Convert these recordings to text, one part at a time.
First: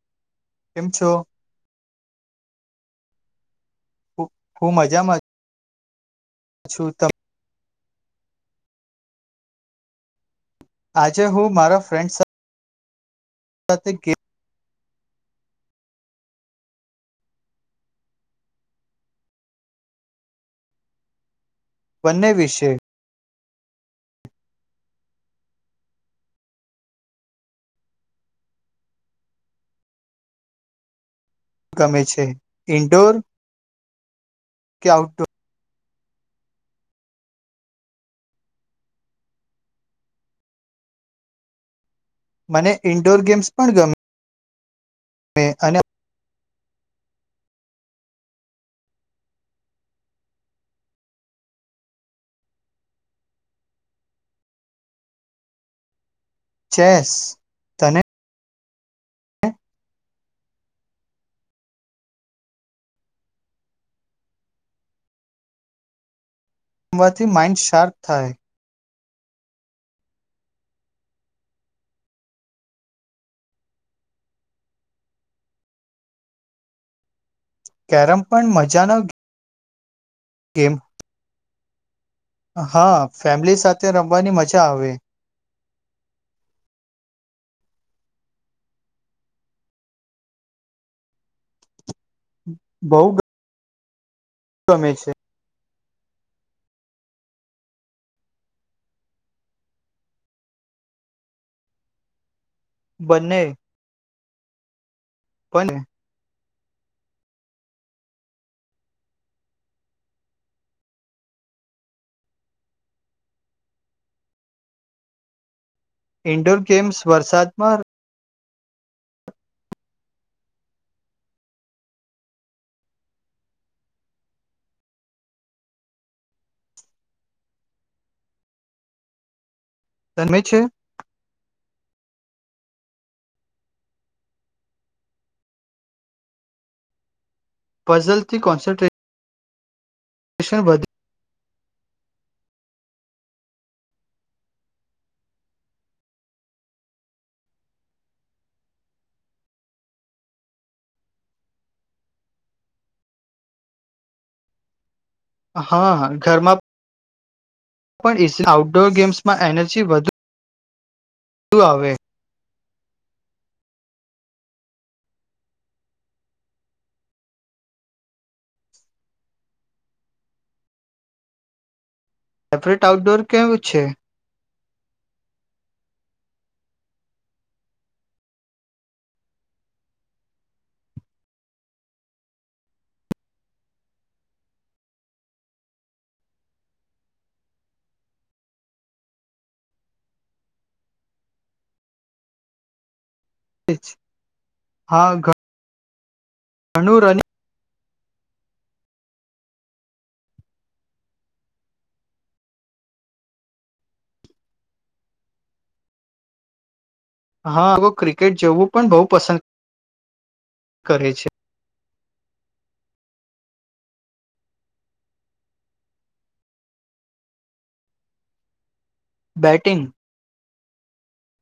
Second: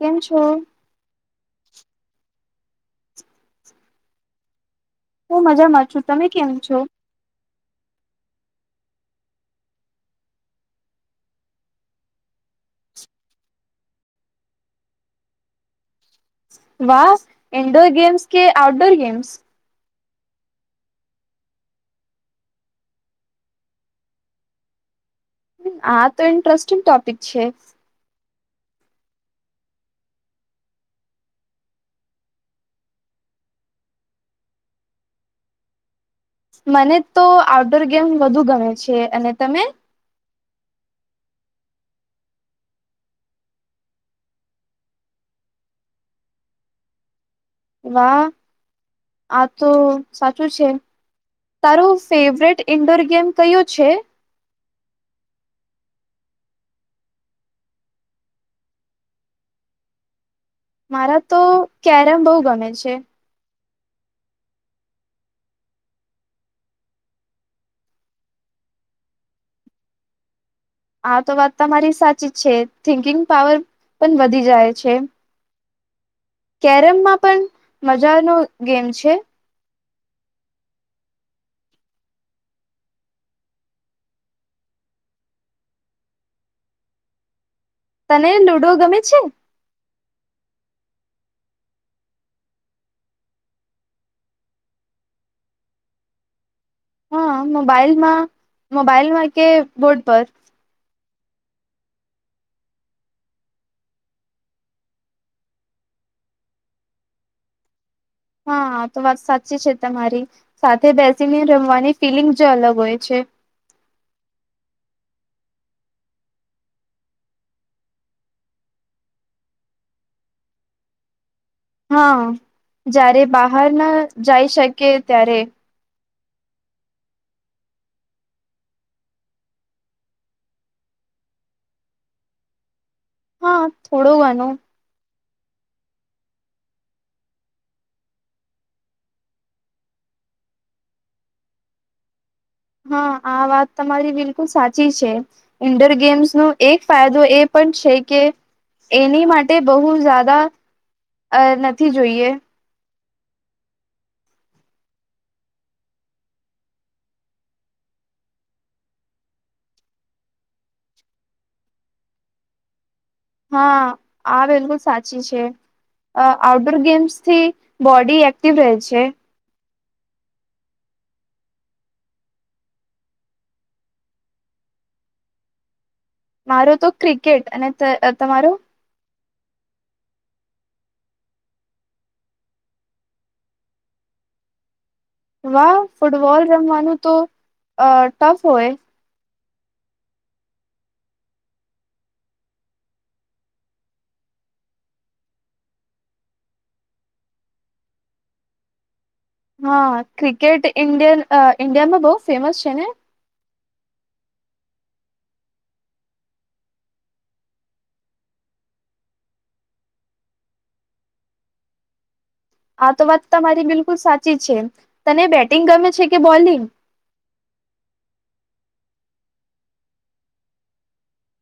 કેમ છ કેમ છો? [inaudible] હું મજામાં હું મજામાં છું. તમે કેમ છો? છું ત આજે હું મારા ફ્રેન્ડસ થ કે કે વાહ ઇન્ડો ગેમ્સ કે આઉટડોર ગેમ્સ? બંને વિશે. આ તો ઇન્ટરેસ્ટિંગ ટોપિક છે. ગમે છે, ઇન્ડોર, કે આઉટડો? મને તો આઉટડોર ગેમ વ ધુ ગમે છે અને તમે? મને ઇન્ડોર ગેમ્સ પણ ગમ એ અને વા આ તો સાચું છે તારું ફેવરેટ ઈન્ડોર ગેમ કયુ છે? ચેસ તને? મારા તો કેરમ બહુ ગમે છે. મવાથી માઇન્ડ સોટ થાય. આ તો વાત તમારી સાચી જ છે થિંકિંગ પાવર પણ વધી જાય છે. કેરમમાં પણ મજા કેરમ નો પણ ગેમ મજાનો છે. ગેમ હા ફેમિલી સાથે રમવાની મજા આવે. તને લૂડો ગમે છે? બઉુ. ગમે છે. હા મોબાઈલમાં, મોબાઈલમાં કે બોર્ડ પર? બને. કોઈને. હા તો વાત સાચી છે તમારી, સાથે બેસીને રમવાની ફિલિંગ જ અલગ હોય છે. ઇન્ડોર ગેમ્સ વરસાદમાં હા, જ્યારે બહાર ના જઈ શકે ત્યારે. તન્મે છેે [unintelligible] હા થોડો ઘનો. ફઝલથી કોન્સન્ટ્રેટ શણ વધ હા આ વાત તમારી બિલકુલ સાચી છે, ઇન્ડોર ગેમ્સનો એક ફાયદો એ પણ છે કે, એની માટે બહુ જદા નથી જોઈએ. હા ઘરમાં પણ આઉટડોર ગેમ્સમાં એનર્જી વધુ વધુ આવે. હા, આ બિલકુલ સાચી છે, આઉટડોર ગેમ્સથી બોડી એક્ટિવ રહે છે. સેપરેટ આઉટડોર કેવું છે? મારો તો ક્રિકેટ અને તમારો? વાહ ફૂટબોલ રમવાનું તો ટફ હોય. હા, ઘ ણુ રની હા ક્રિકેટ ઇન્ડિય ઇન્ડિયામાં બહુ ફેમસ છે ને? હા અગો ક્રિકેટ જવું પણ બહુ પસંદ કરે છે. આ તો વાત તમારી બિલકુલ સાચી છે, તને બેટિંગ ગમે છે કે બોલિંગ? બેટિંગ.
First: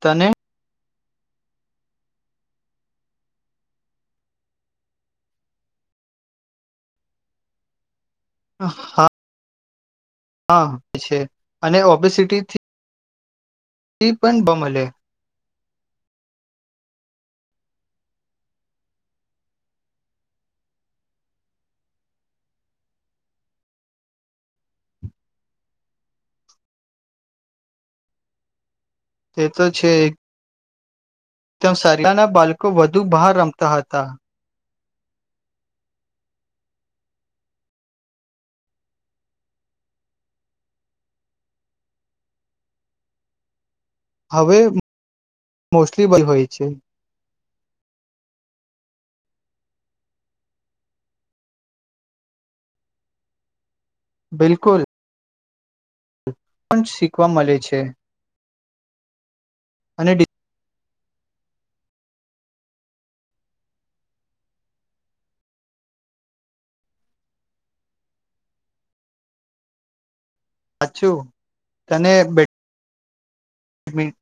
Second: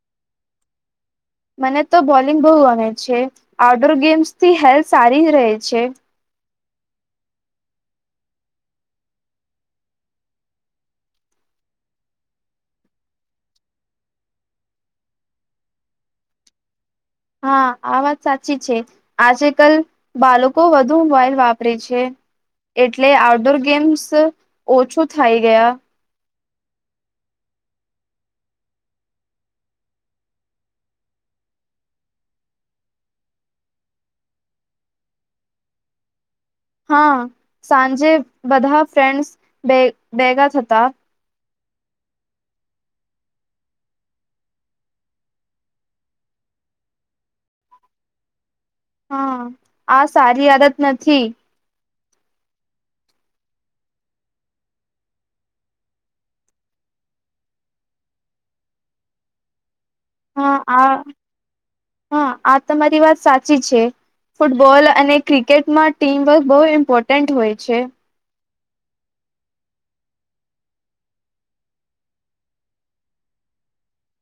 તને? મને તો બોલિંગ બહુ ગણે છે, આઉટડોર ગેમ્સથી હેલ્થ સારી રહે છે. હા હા છે અને ઓબેસિટીથી પણ બમલે [unintelligible] હા આ વાત સાચી છે, આજે કલ બાળકો વધુ મોબાઈલ વાપરે છે, એટલે આઉટડોર ગેમ્સ ઓછું થાય ગયા. તે તો છે ત સારીના બાળકો વધુ બહાર રમતા હતા. હા, સાંજે બધા ફ્રેન્ડ્સ ભગા થ હતા. હવે મોસ્ટલી બલ હોય છે. હા, આ સારી આદત નથી. બિલકુલ, પણ શીખવા મળે છે. અને હા આ હા આ તમારી વાત સાચી છે ફૂટબોલ અને ક્રિકેટમાં ટીમવર્ક બહુ ઇમ્પોર્ટન્ટ હોય છે સાછું તને બે હમી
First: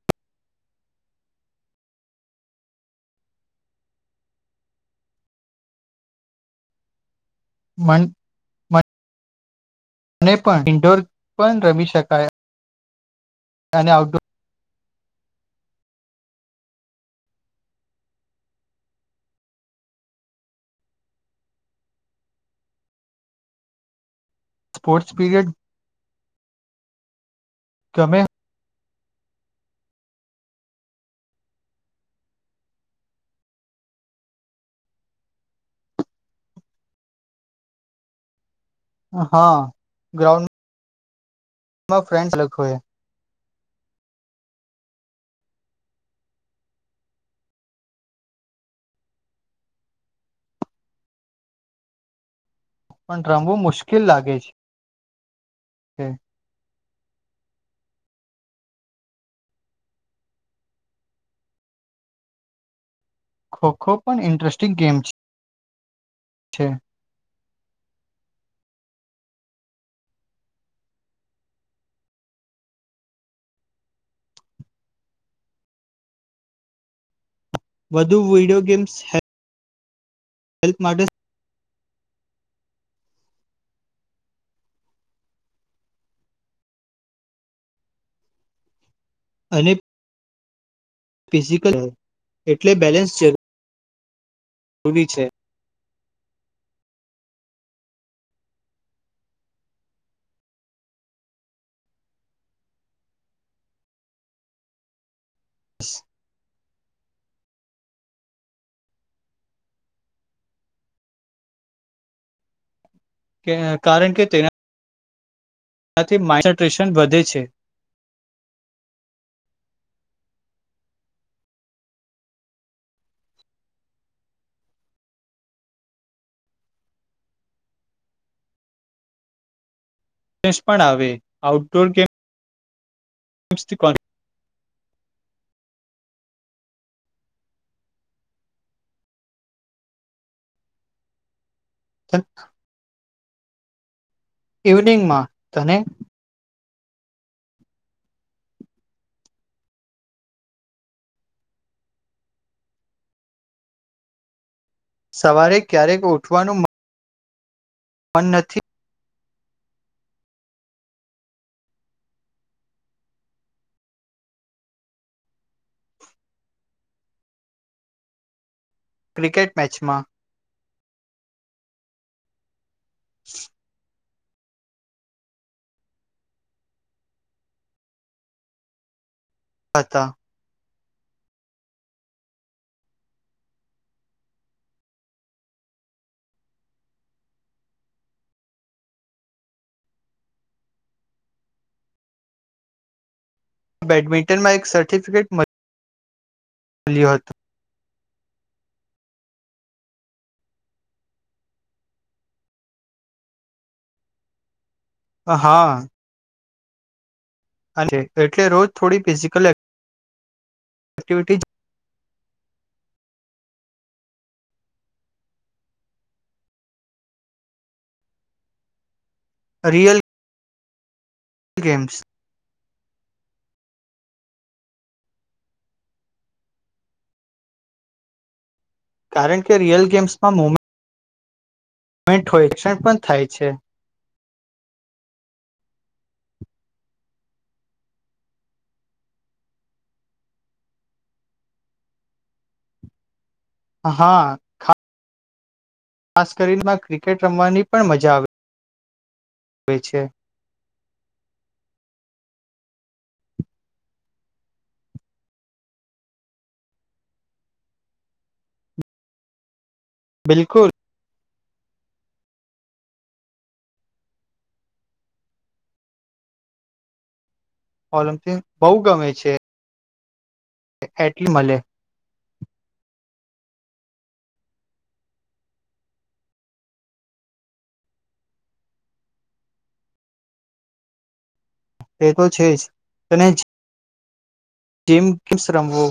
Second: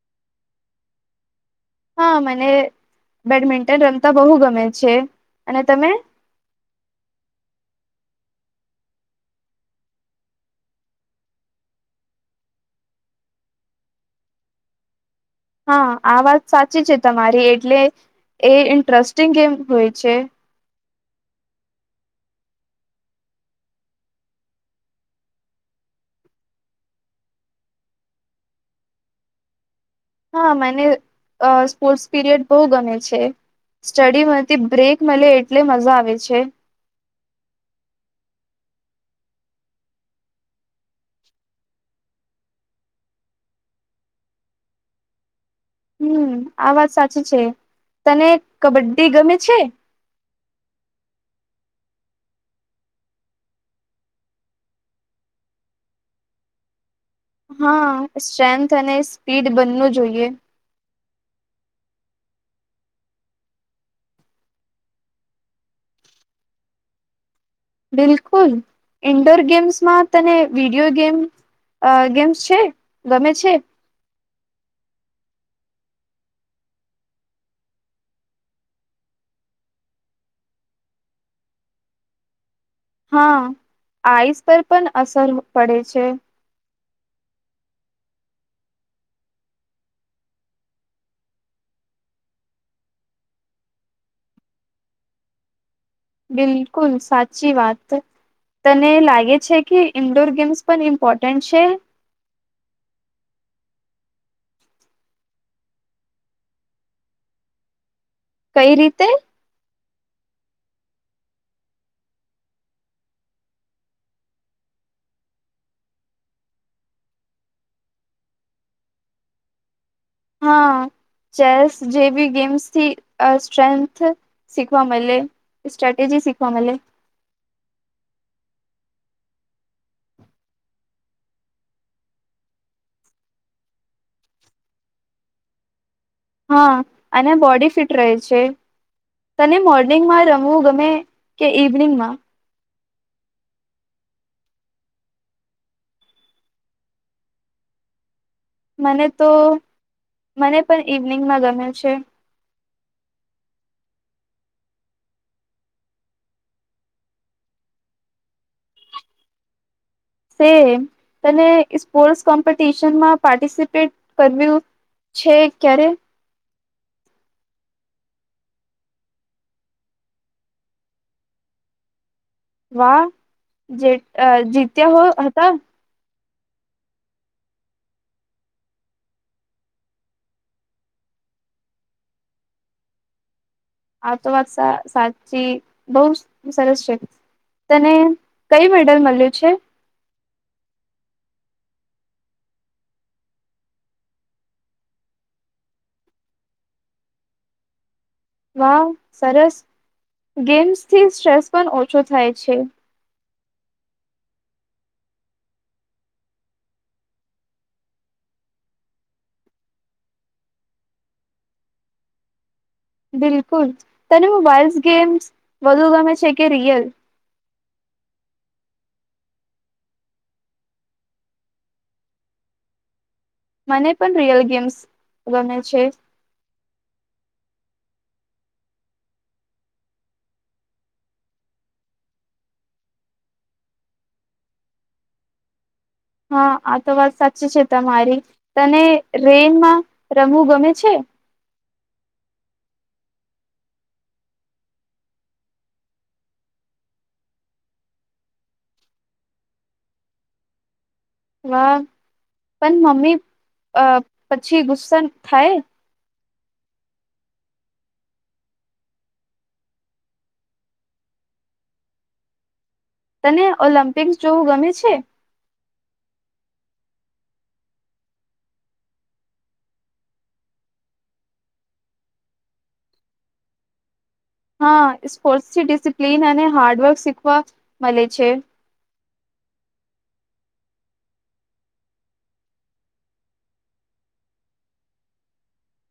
હા મને બેડમિન્ટન રમતા બહુ ગમે છે અને તમે મન અને પણ ઇન્ડોર પણ રમી શકાય અને આઉટડોર હા આ વાત સાચી છે તમારી એટલે એ ઇન્ટરેસ્ટિંગ ગેમ હોય છે સ્પોર્ટ્સ પીરિયડ ગમે હા મને અ સ્પોર્ટ્સ પીરિયડ બહુ ગમે છે સ્ટડીમાંથી બ્રેક મલે એટલે મજા આવે છે હા ગ્રાઉન્ડ મા ફ્રેન્ડ્સ લખ્યા હમ આ વાત સાચી છે તને કબડ્ડી ગમે છે પણ રમવું મુશ્કિલ લાગે છે હા સ્ટ્રેન્થ અને સ્પીડ બનનું જોઈએ ખો ખો પણ ઇન્ટરેસ્ટિંગ ગેમ છે બિલકુલ ઈન્ડોર ગેમ્સમાં તને વિડીયો ગેમ અ ગેમ્સ છે ગમે છે વધુ વીડિયો ગેમ્સ હૈ હેલ્પ માટે હા આઈસ પર પણ અસર પડે છે અને ફિઝિકલ એટલે બેલેન્સ જરૂ જરૂરી છે બિલકુલ સાચી વાત તને લાગે છે કે ઈન્ડોર ગેમ્સ પણ ઇમ્પોર્ટન્ટ છે બસ [unintelligible] કઈ રીતે કે કારણ કે તૈના તેનાથી માન્સન્ટ્રેશન વધે છે હા ચેસ જે બી ગેમ્સથી સ્ટ્રેન્થ શીખવા મલે સ્ટ્રેટેજી શીખવા મલે સ પણ આવે આઉટડોર ગેમ મુસ્તીિકન [unintelligible] હા અને બોડી ફિટ રહે છે તને મોર્નિંગમાં રમવું ગમે કે ઇવનિંગ માં ઇવનિંગમાં તને મને તો મને પણ ઈવનિંગમાં ગમ છે સવારે ક્યારેક ઉઠવાનું પણ નથી તે તને સ્પોર્ટ્સ કોમ્પિટિશનમાં પાર્ટિસિપેટ કર્યું છે ક્યારે ક્રિકેટ મેચમાં વાહ જે અ જીત્યા હોય હતા હતા આ તો વાત સા સાચી બહ સરસ છે તને કઈ મેડલ મલ્યું છે બેડમિન્ટનમાં એક સર્ટિફિકેટ મળ લ્યું હતો વાવ સરસ ગેમ્સથી સ્ટ્રેસ પણ ઓછો થાય છે હા અને એટલે રોજ થોડી ફિઝિકલ એક એક્ટિિવિટીજ તને મોબાઈલસ ગેમસ વધુ ગમે છે કે રિયલ રિયલ ગેમ્સ મને પણ રિયલ ગેમ્સ ગમે છે કારણ કે રિયલ ગેમ્સમાં મુમેન્ટ મ મીઠો એક્સન્ટ પણ થાય છે હા આ તો વાત સાચી છે તમારી તને રેનમાં રમવું ગમે છે હા ખા ખાસ કરીનેમાં ક્રિકેટ રમવાની પણ મજા આવી પય છે વાહ પણ મમ્મી અ પછી ગુસ્સા થાય બિલકુલ તને ઓલિમ્પિક્સ જોવું ગમે છે ઓલિમ્પિક બહુ ગમે છે કે એટલું મલે હા સ્પોર્ટ્સથી ડિસિપ્લિન અને હાર્ડવર્ક શીખવા મલે છે. તે તો છે જ તને જ ટીમ કુશ રમવો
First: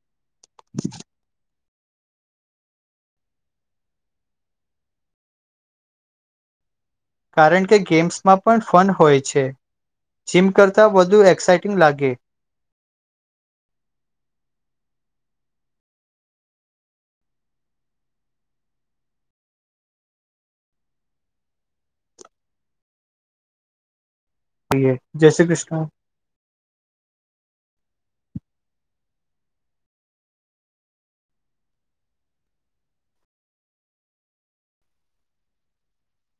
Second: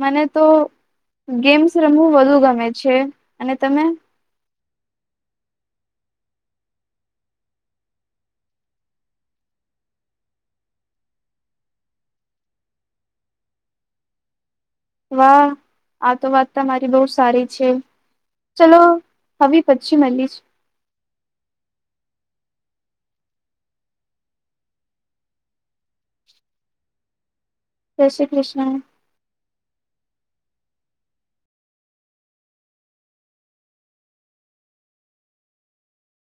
મને તો ગેમ્સ રમવું વધુ ગમે છે અને તમે કારણ કે ગેમ્સમાં પણ ફન હોય છે જીમ કરતા વધુ એક્સાઈટિંગ લાગે વાહ આ તો વાત તમારી બહુ સારી છે ચલો હવે પછી મલીસ એ જય શ્રી ક્રિષ્ન જય શ્રી કૃષ્ણ